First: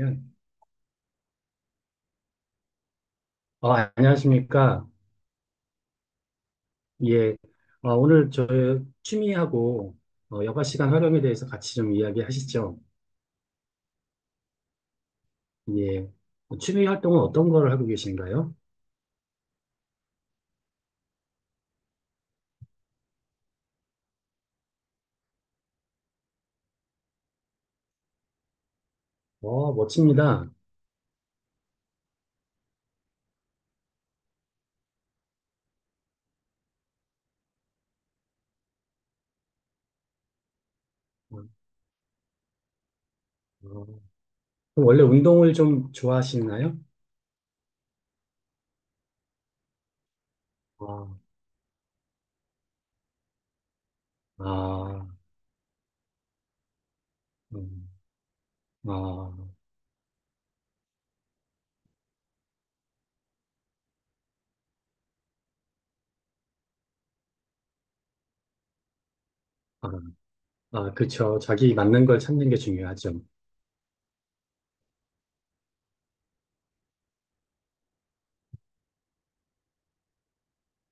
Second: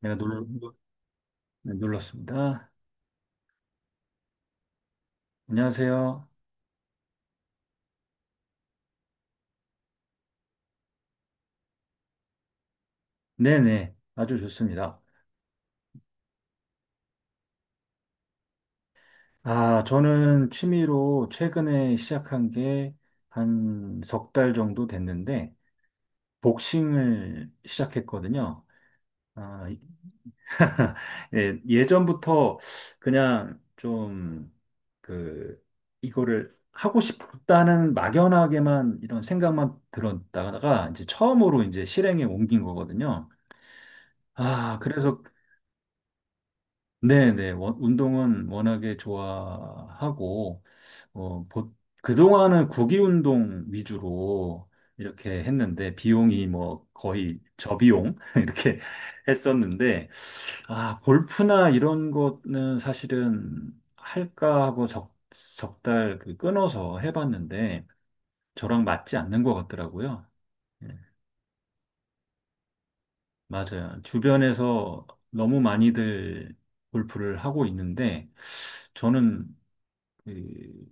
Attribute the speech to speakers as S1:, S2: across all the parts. S1: 내가 놀, 놀- 네, 놀랐습니다.
S2: 아, 안녕하십니까.
S1: 안녕하세요.
S2: 예. 아, 오늘 저 취미하고 여가 시간 활용에 대해서 같이 좀 이야기하시죠.
S1: 네네, 아주 좋습니다.
S2: 예. 취미 활동은 어떤 걸 하고 계신가요?
S1: 아, 저는 취미로 최근에 시작한 게 한 석 달 정도 됐는데, 복싱을 시작했거든요. 아,
S2: 멋집니다.
S1: 예, 예전부터 그냥 좀, 그, 이거를 하고 싶다는 막연하게만 이런 생각만 들었다가 이제
S2: 어,
S1: 처음으로 이제 실행에 옮긴 거거든요.
S2: 어.
S1: 아,
S2: 그럼 원래
S1: 그래서
S2: 운동을 좀 좋아하시나요?
S1: 네네. 운동은 워낙에 좋아하고,
S2: 아,
S1: 어, 보, 그동안은 구기 운동 위주로
S2: 아,
S1: 이렇게 했는데, 비용이 뭐 거의
S2: 음,
S1: 저비용? 이렇게
S2: 아,
S1: 했었는데, 아, 골프나 이런 거는 사실은 할까 하고 적달 그 끊어서 해봤는데, 저랑 맞지 않는 것
S2: 아,
S1: 같더라고요. 예,
S2: 아, 그쵸. 자기 맞는 걸 찾는 게 중요하죠.
S1: 맞아요. 주변에서 너무 많이들 골프를 하고 있는데, 저는 이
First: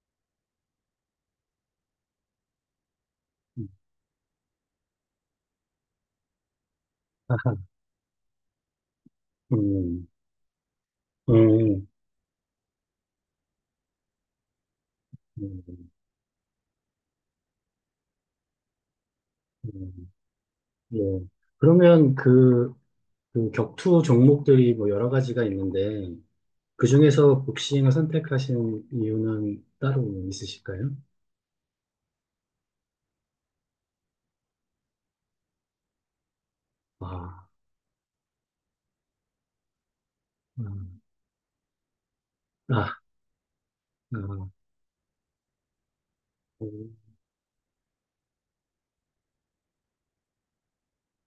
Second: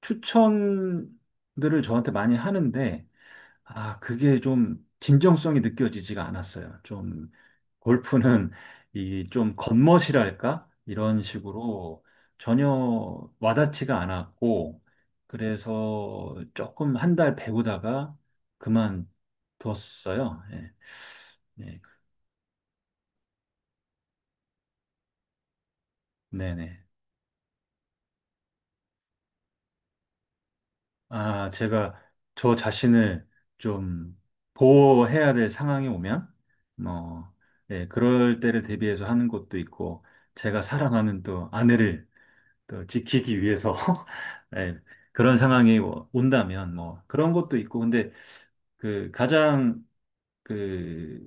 S1: 추천들을 저한테 많이 하는데,
S2: 음,
S1: 아, 그게 좀 진정성이 느껴지지가 않았어요. 좀
S2: 아하,
S1: 골프는 이 좀
S2: 음,
S1: 겉멋이랄까? 이런
S2: 음,
S1: 식으로 전혀 와닿지가 않았고,
S2: 음,
S1: 그래서 조금 한 달 배우다가
S2: 음.
S1: 그만뒀어요. 예,
S2: 예.
S1: 네,
S2: 그러면 그 격투 종목들이 뭐 여러 가지가 있는데
S1: 네네.
S2: 그중에서 복싱을 선택하신 이유는 따로 있으실까요?
S1: 아, 제가 저 자신을 좀 보호해야 될 상황이 오면, 뭐,
S2: 아,
S1: 예, 그럴 때를 대비해서 하는 것도 있고, 제가
S2: 음,
S1: 사랑하는 또 아내를 또
S2: 아,
S1: 지키기 위해서,
S2: 아,
S1: 예, 그런 상황이 뭐 온다면,
S2: 음,
S1: 뭐, 그런 것도 있고, 근데 그 가장 그,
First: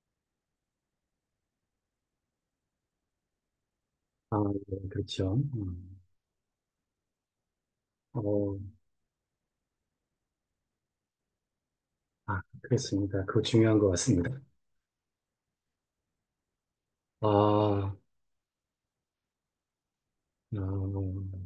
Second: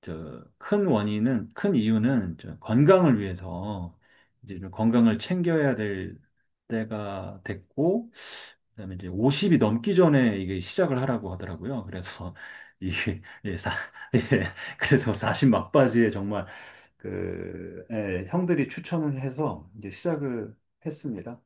S1: 큰 이유는 저 건강을 위해서
S2: 아,
S1: 이제 좀
S2: 네,
S1: 건강을
S2: 그렇죠.
S1: 챙겨야 될 때가 됐고,
S2: 어,
S1: 그다음에 이제 50이 넘기 전에 이게 시작을 하라고 하더라고요. 그래서
S2: 아, 그렇습니다. 그거
S1: 예,
S2: 중요한 것
S1: 예,
S2: 같습니다.
S1: 그래서 사십 막바지에 정말
S2: 아, 아,
S1: 예, 형들이 추천을 해서 이제 시작을 했습니다.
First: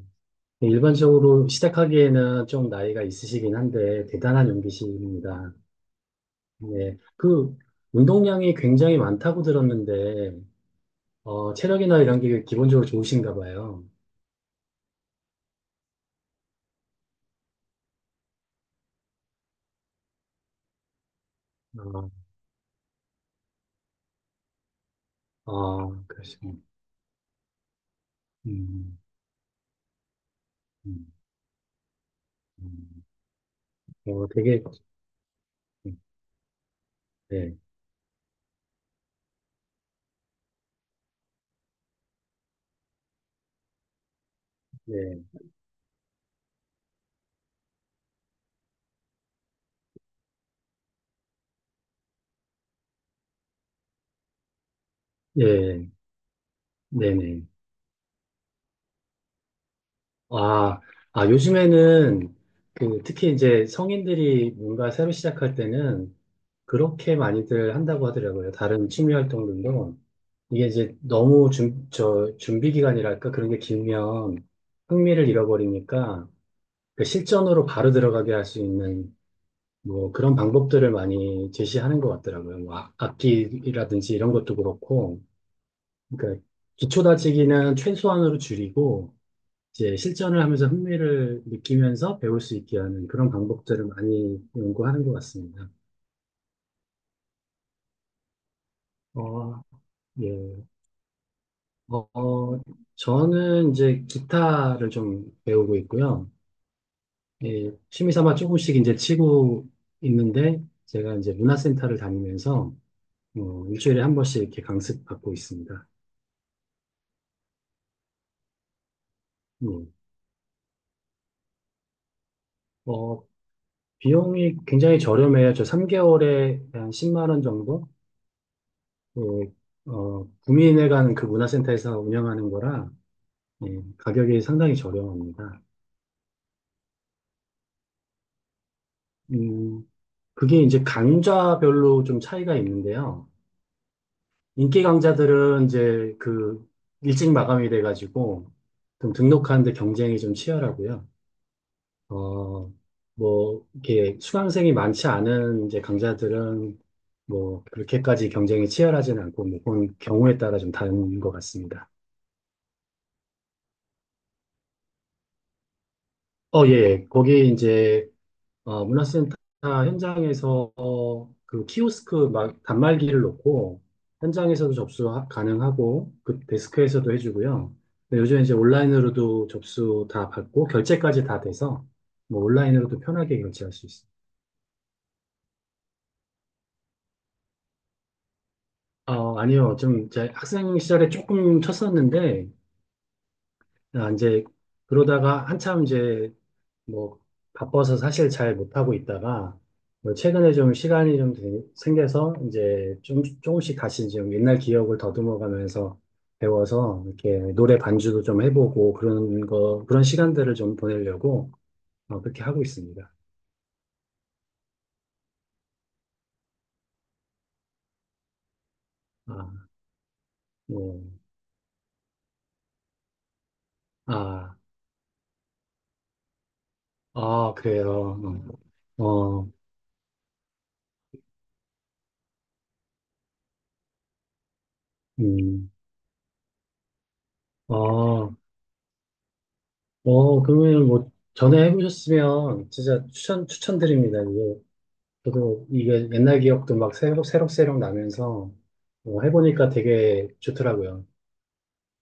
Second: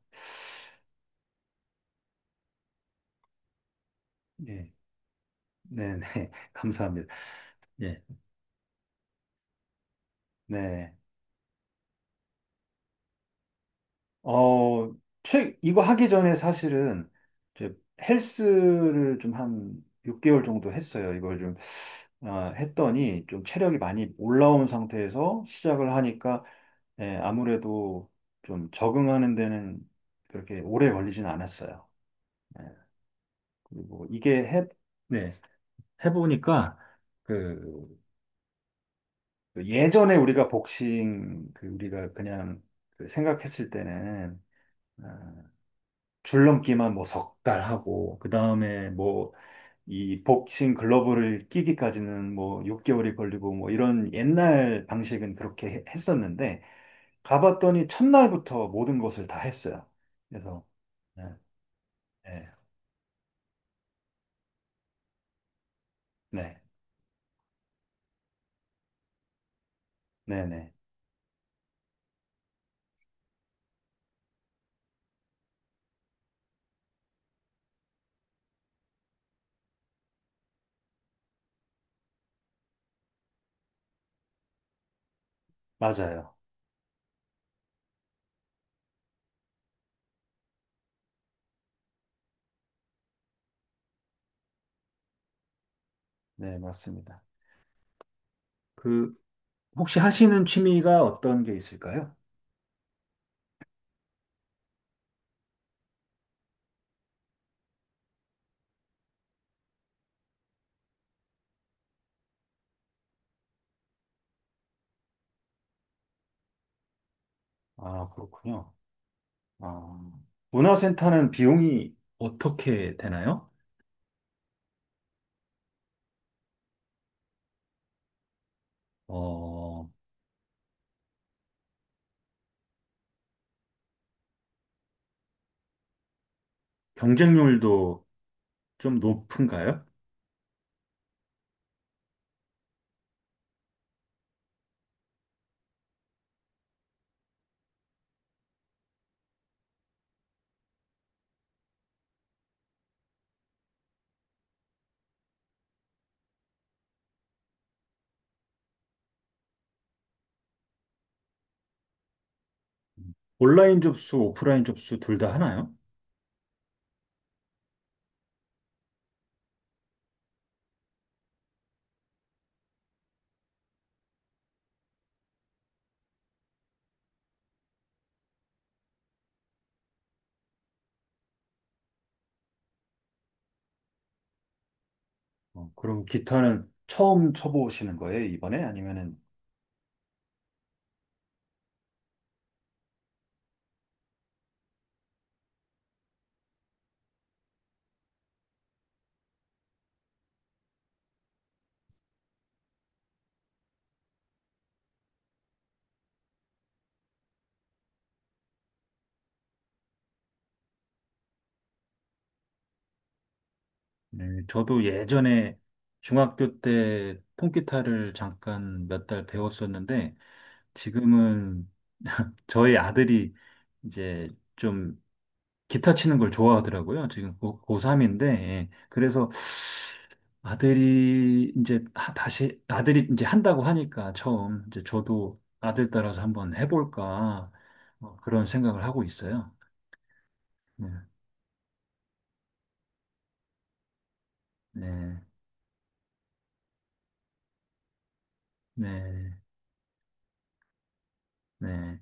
S2: 네, 일반적으로 시작하기에는 좀 나이가 있으시긴 한데 대단한
S1: 예,
S2: 용기십니다.
S1: 네네.
S2: 네,
S1: 감사합니다.
S2: 그
S1: 예,
S2: 운동량이 굉장히 많다고 들었는데
S1: 네.
S2: 체력이나 이런 게 기본적으로 좋으신가 봐요.
S1: 어, 이거 하기 전에 사실은 이제 헬스를 좀 한 6개월 정도 했어요. 이걸 좀
S2: 아,
S1: 했더니 좀 체력이 많이 올라온 상태에서 시작을
S2: 아,
S1: 하니까
S2: 그러시군요.
S1: 예, 아무래도 좀
S2: 음,
S1: 적응하는 데는 그렇게 오래
S2: 음,
S1: 걸리진 않았어요. 예,
S2: 음.
S1: 그리고
S2: 어, 되게,
S1: 네, 해보니까
S2: 네,
S1: 그, 그 예전에 우리가 그 우리가 그냥 그 생각했을 때는
S2: 네,
S1: 아, 줄넘기만 뭐 석달 하고, 그 다음에 뭐 이 복싱 글러브를 끼기까지는 뭐 6개월이 걸리고 뭐 이런 옛날 방식은 그렇게
S2: 예,
S1: 했었는데,
S2: 네네.
S1: 가봤더니 첫날부터 모든 것을 다 했어요. 그래서,
S2: 아,
S1: 네,
S2: 아, 요즘에는
S1: 네,
S2: 그 특히 이제 성인들이 뭔가 새로 시작할 때는
S1: 네,
S2: 그렇게 많이들 한다고 하더라고요. 다른 취미 활동들도.
S1: 네,
S2: 이게
S1: 네.
S2: 이제 너무 준비 기간이랄까 그런 게 길면 흥미를 잃어버리니까 그 실전으로 바로 들어가게 할 수 있는 뭐 그런 방법들을 많이 제시하는 것 같더라고요. 뭐 악기라든지 이런 것도 그렇고,
S1: 맞아요.
S2: 그러니까 기초 다지기는 최소한으로 줄이고 이제 실전을 하면서 흥미를 느끼면서 배울 수 있게 하는 그런 방법들을 많이 연구하는 것 같습니다.
S1: 네, 맞습니다. 그,
S2: 어,
S1: 혹시
S2: 예.
S1: 하시는 취미가 어떤 게
S2: 어,
S1: 있을까요?
S2: 어, 저는 이제 기타를 좀 배우고 있고요. 예, 취미 삼아 조금씩 이제 치고 있는데 제가 이제 문화센터를 다니면서 일주일에 한 번씩 이렇게 강습 받고 있습니다.
S1: 아, 그렇군요.
S2: 예.
S1: 아, 문화센터는 비용이 어떻게
S2: 어,
S1: 되나요?
S2: 비용이 굉장히 저렴해요. 저 3개월에 한 10만 원 정도? 예,
S1: 어,
S2: 구민회관 그 문화센터에서 운영하는 거라 예, 가격이 상당히 저렴합니다.
S1: 경쟁률도 좀 높은가요?
S2: 음, 그게 이제 강좌별로 좀 차이가 있는데요. 인기 강좌들은 이제 그 일찍 마감이 돼가지고 좀 등록하는데 경쟁이 좀 치열하고요. 어, 뭐, 이렇게 수강생이 많지 않은 이제 강좌들은 뭐, 그렇게까지 경쟁이 치열하진 않고, 뭐, 그건 경우에 따라 좀 다른 것 같습니다.
S1: 온라인 접수, 오프라인 접수 둘 다 하나요?
S2: 예, 예. 거기 이제, 문화센터 현장에서 그 키오스크 막 단말기를 놓고, 현장에서도 접수 가능하고, 그 데스크에서도 해주고요. 근데 요즘 이제 온라인으로도 접수 다 받고, 결제까지 다 돼서, 뭐, 온라인으로도 편하게 결제할 수 있습니다.
S1: 그럼 기타는 처음 쳐보시는 거예요, 이번에? 아니면은,
S2: 아니요. 좀, 제 학생 시절에 조금 쳤었는데, 아, 이제, 그러다가 한참 이제, 뭐, 바빠서 사실 잘 못하고 있다가, 뭐 최근에 좀 시간이 좀 생겨서, 이제, 좀, 조금씩 다시 좀 옛날 기억을 더듬어가면서 배워서, 이렇게 노래 반주도 좀 해보고, 그런 거, 그런 시간들을 좀 보내려고, 그렇게 하고 있습니다.
S1: 네, 저도 예전에 중학교 때 통기타를 잠깐 몇 달
S2: 아,
S1: 배웠었는데
S2: 뭐,
S1: 지금은 저희 아들이 이제
S2: 아,
S1: 좀 기타 치는 걸 좋아하더라고요. 지금
S2: 아, 그래요.
S1: 고3인데,
S2: 어,
S1: 그래서
S2: 어,
S1: 다시 아들이 이제 한다고 하니까 처음 이제 저도
S2: 음,
S1: 아들 따라서 한번 해볼까
S2: 어.
S1: 그런 생각을 하고 있어요.
S2: 그러면
S1: 네,
S2: 뭐, 전에 해보셨으면 진짜 추천드립니다. 이게,
S1: 네,
S2: 저도 이게 옛날 기억도 막 새록새록 나면서
S1: 네.
S2: 해보니까 되게 좋더라고요.
S1: 네.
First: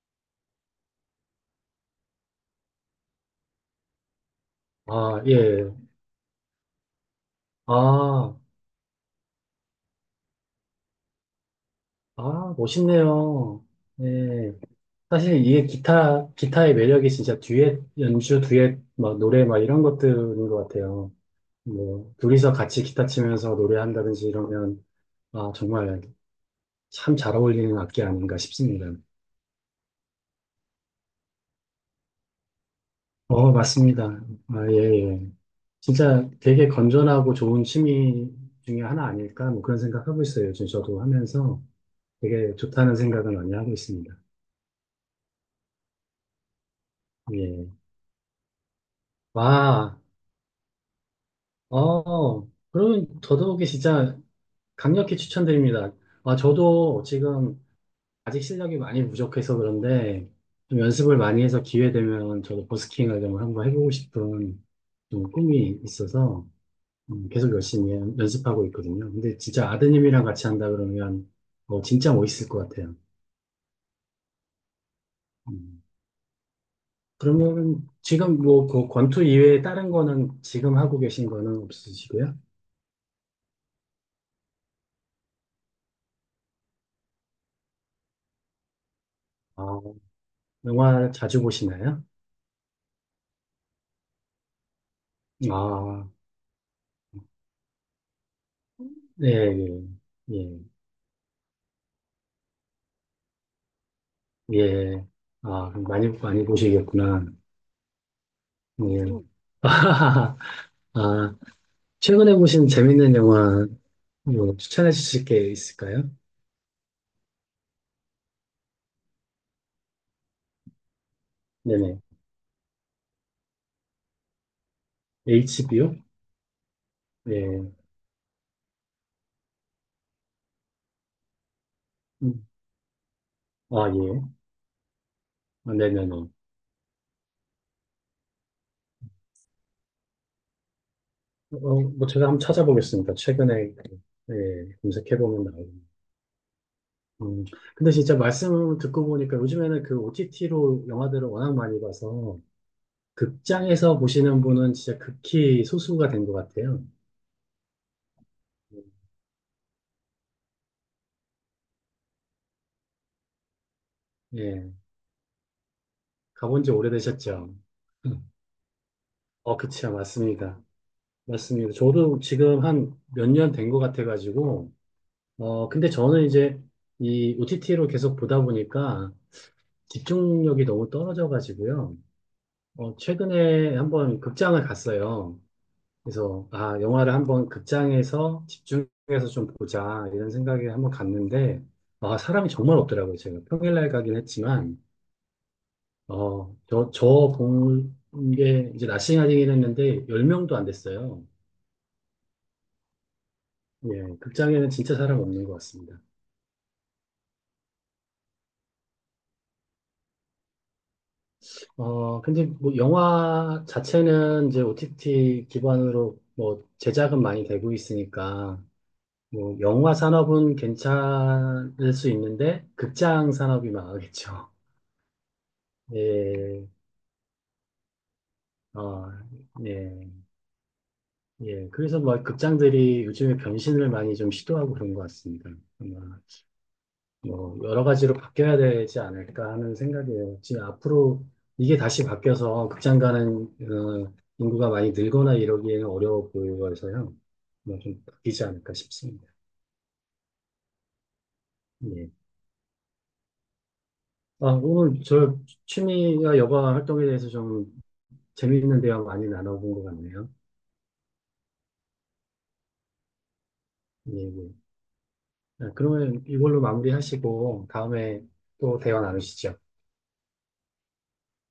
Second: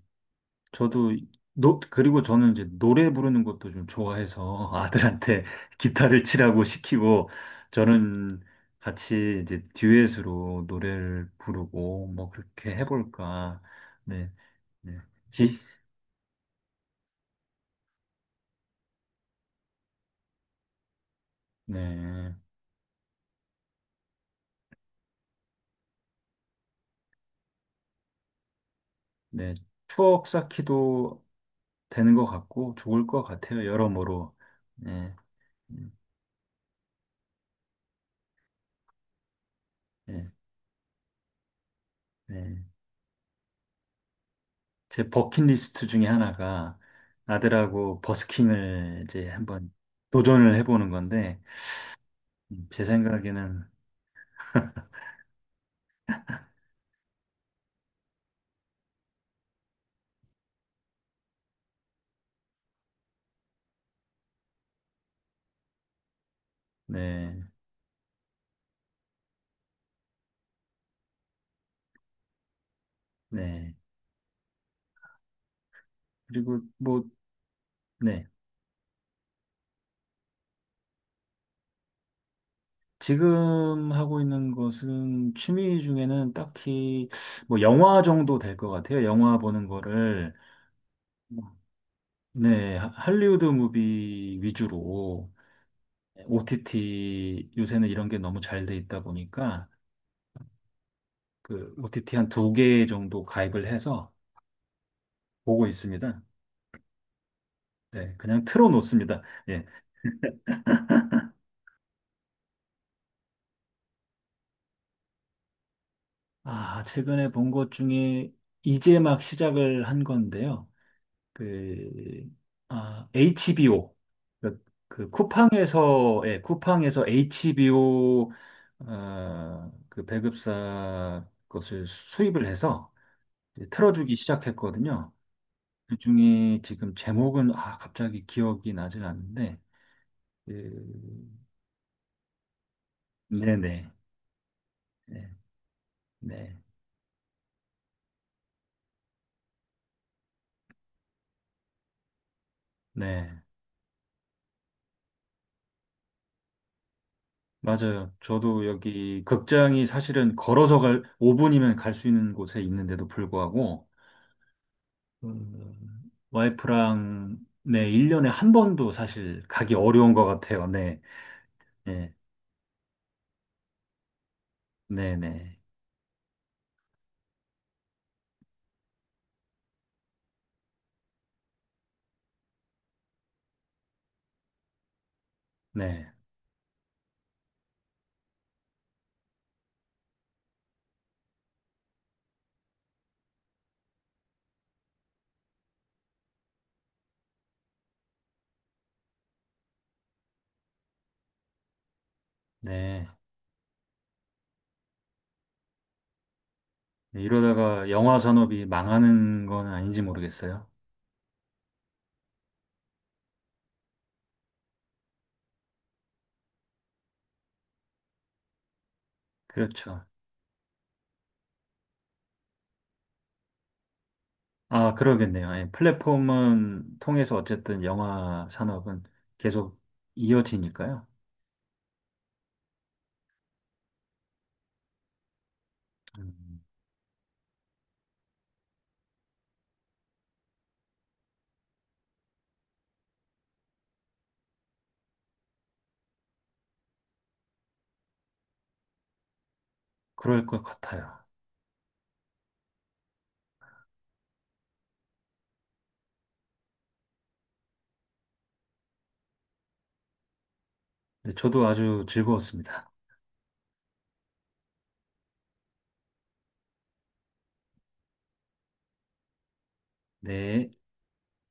S1: 저도 노 그리고 저는 이제 노래 부르는 것도 좀 좋아해서
S2: 아,
S1: 아들한테
S2: 예.
S1: 기타를 치라고 시키고
S2: 아,
S1: 저는 같이 이제 듀엣으로 노래를 부르고 뭐
S2: 아,
S1: 그렇게 해볼까.
S2: 멋있네요.
S1: 네,
S2: 예.
S1: 네.
S2: 사실
S1: 기,
S2: 이게 기타의 매력이 진짜 듀엣, 연주, 듀엣, 막 노래 막 이런 것들인 것 같아요. 뭐,
S1: 네.
S2: 둘이서 같이 기타 치면서 노래한다든지 이러면, 아, 정말 참 잘 어울리는 악기 아닌가 싶습니다.
S1: 네, 추억 쌓기도 되는 것 같고 좋을 것 같아요.
S2: 맞습니다.
S1: 여러모로.
S2: 아, 예,
S1: 네,
S2: 예.
S1: 음,
S2: 진짜 되게 건전하고 좋은 취미 중에 하나 아닐까? 뭐 그런 생각하고
S1: 네,
S2: 있어요. 요즘 저도 하면서 되게
S1: 네.
S2: 좋다는 생각을 많이 하고 있습니다.
S1: 제 버킷리스트 중에 하나가
S2: 예.
S1: 아들하고 버스킹을 이제 한번
S2: 와,
S1: 도전을 해보는 건데 제
S2: 그러면
S1: 생각에는
S2: 더더욱이 진짜 강력히 추천드립니다. 아, 저도 지금 아직 실력이 많이 부족해서 그런데 좀 연습을 많이 해서 기회 되면 저도 버스킹을 좀 한번 해보고 싶은 좀 꿈이 있어서
S1: 네,
S2: 계속 열심히 연습하고 있거든요. 근데 진짜 아드님이랑 같이 한다 그러면 진짜 멋있을 것 같아요.
S1: 네.
S2: 음.
S1: 그리고 뭐
S2: 그러면
S1: 네.
S2: 지금 뭐 그 권투 이외에 다른 거는 지금 하고 계신 거는 없으시고요?
S1: 지금 하고 있는 것은 취미 중에는 딱히 뭐 영화 정도 될 것 같아요. 영화
S2: 아,
S1: 보는 거를
S2: 영화 자주 보시나요?
S1: 네, 할리우드 무비 위주로
S2: 아,
S1: OTT 요새는 이런 게 너무 잘 돼 있다
S2: 예,
S1: 보니까
S2: 예, 예,
S1: 그 OTT 한 두 개 정도 가입을 해서
S2: 예.
S1: 보고
S2: 아, 그럼 많이,
S1: 있습니다.
S2: 많이 보시겠구나.
S1: 네, 그냥 틀어
S2: 예.
S1: 놓습니다. 예.
S2: 아, 최근에 보신 재밌는 영화 뭐 추천해 주실 게 있을까요?
S1: 아, 최근에 본 것 중에 이제 막 시작을 한 건데요.
S2: 네네.
S1: 그, 아, HBO. 그, 그
S2: HBO?
S1: 쿠팡에서, 예, 쿠팡에서
S2: 예.
S1: HBO, 그 배급사 것을 수입을
S2: 음,
S1: 해서 이제
S2: 아,
S1: 틀어주기
S2: 예.
S1: 시작했거든요.
S2: 아, 네네네.
S1: 그중에 지금 제목은 아 갑자기 기억이 나질 않는데 그,
S2: 뭐 제가 한번 찾아보겠습니다.
S1: 네네
S2: 최근에
S1: 네,
S2: 예, 검색해보면 나오고.
S1: 네,
S2: 음, 근데 진짜 말씀 듣고 보니까 요즘에는 그 OTT로 영화들을 워낙 많이 봐서
S1: 네.
S2: 극장에서 보시는 분은 진짜 극히 소수가 된 것 같아요.
S1: 맞아요. 저도 여기 극장이 사실은 걸어서 갈 5분이면 갈 수 있는 곳에 있는데도 불구하고
S2: 예, 가본 지
S1: 와이프랑
S2: 오래되셨죠?
S1: 네 1년에
S2: 음.
S1: 한 번도 사실 가기
S2: 그치요.
S1: 어려운 것
S2: 맞습니다.
S1: 같아요. 네,
S2: 맞습니다.
S1: 네,
S2: 저도 지금 한 몇 년 된 것 같아가지고,
S1: 네, 네,
S2: 근데 저는 이제 이 OTT로 계속 보다 보니까 집중력이 너무 떨어져가지고요. 최근에 한번 극장을 갔어요. 그래서, 아, 영화를 한번 극장에서 집중해서 좀 보자, 이런 생각에 한번 갔는데, 아, 사람이 정말 없더라고요. 제가 평일날 가긴 했지만, 저본게 이제 낮 시간이긴 했는데, 10명도 안 됐어요.
S1: 네,
S2: 예, 극장에는 진짜 사람 없는 것 같습니다.
S1: 네. 이러다가 영화 산업이 망하는 건 아닌지 모르겠어요.
S2: 근데 뭐 영화 자체는 이제 OTT 기반으로 뭐 제작은 많이 되고 있으니까, 뭐 영화
S1: 그렇죠.
S2: 산업은 괜찮을 수 있는데 극장 산업이 망하겠죠.
S1: 아, 그러겠네요. 예,
S2: 예,
S1: 플랫폼은 통해서 어쨌든 영화 산업은
S2: 어,
S1: 계속
S2: 예,
S1: 이어지니까요.
S2: 예. 그래서 뭐 극장들이 요즘에 변신을 많이 좀 시도하고 그런 것 같습니다. 아마
S1: 음,
S2: 뭐 여러 가지로 바뀌어야 되지 않을까 하는 생각이에요. 지금 앞으로 이게 다시 바뀌어서 극장 가는 인구가 많이 늘거나 이러기에는 어려워 보여서요. 뭐 좀 바뀌지 않을까 싶습니다.
S1: 그럴 것 같아요.
S2: 예. 아, 오늘 저 취미와 여가 활동에 대해서 좀 재미있는 대화 많이 나눠본 것 같네요.
S1: 네, 저도 아주 즐거웠습니다.
S2: 예, 예. 아, 그러면 이걸로 마무리하시고 다음에 또 대화 나누시죠.
S1: 네.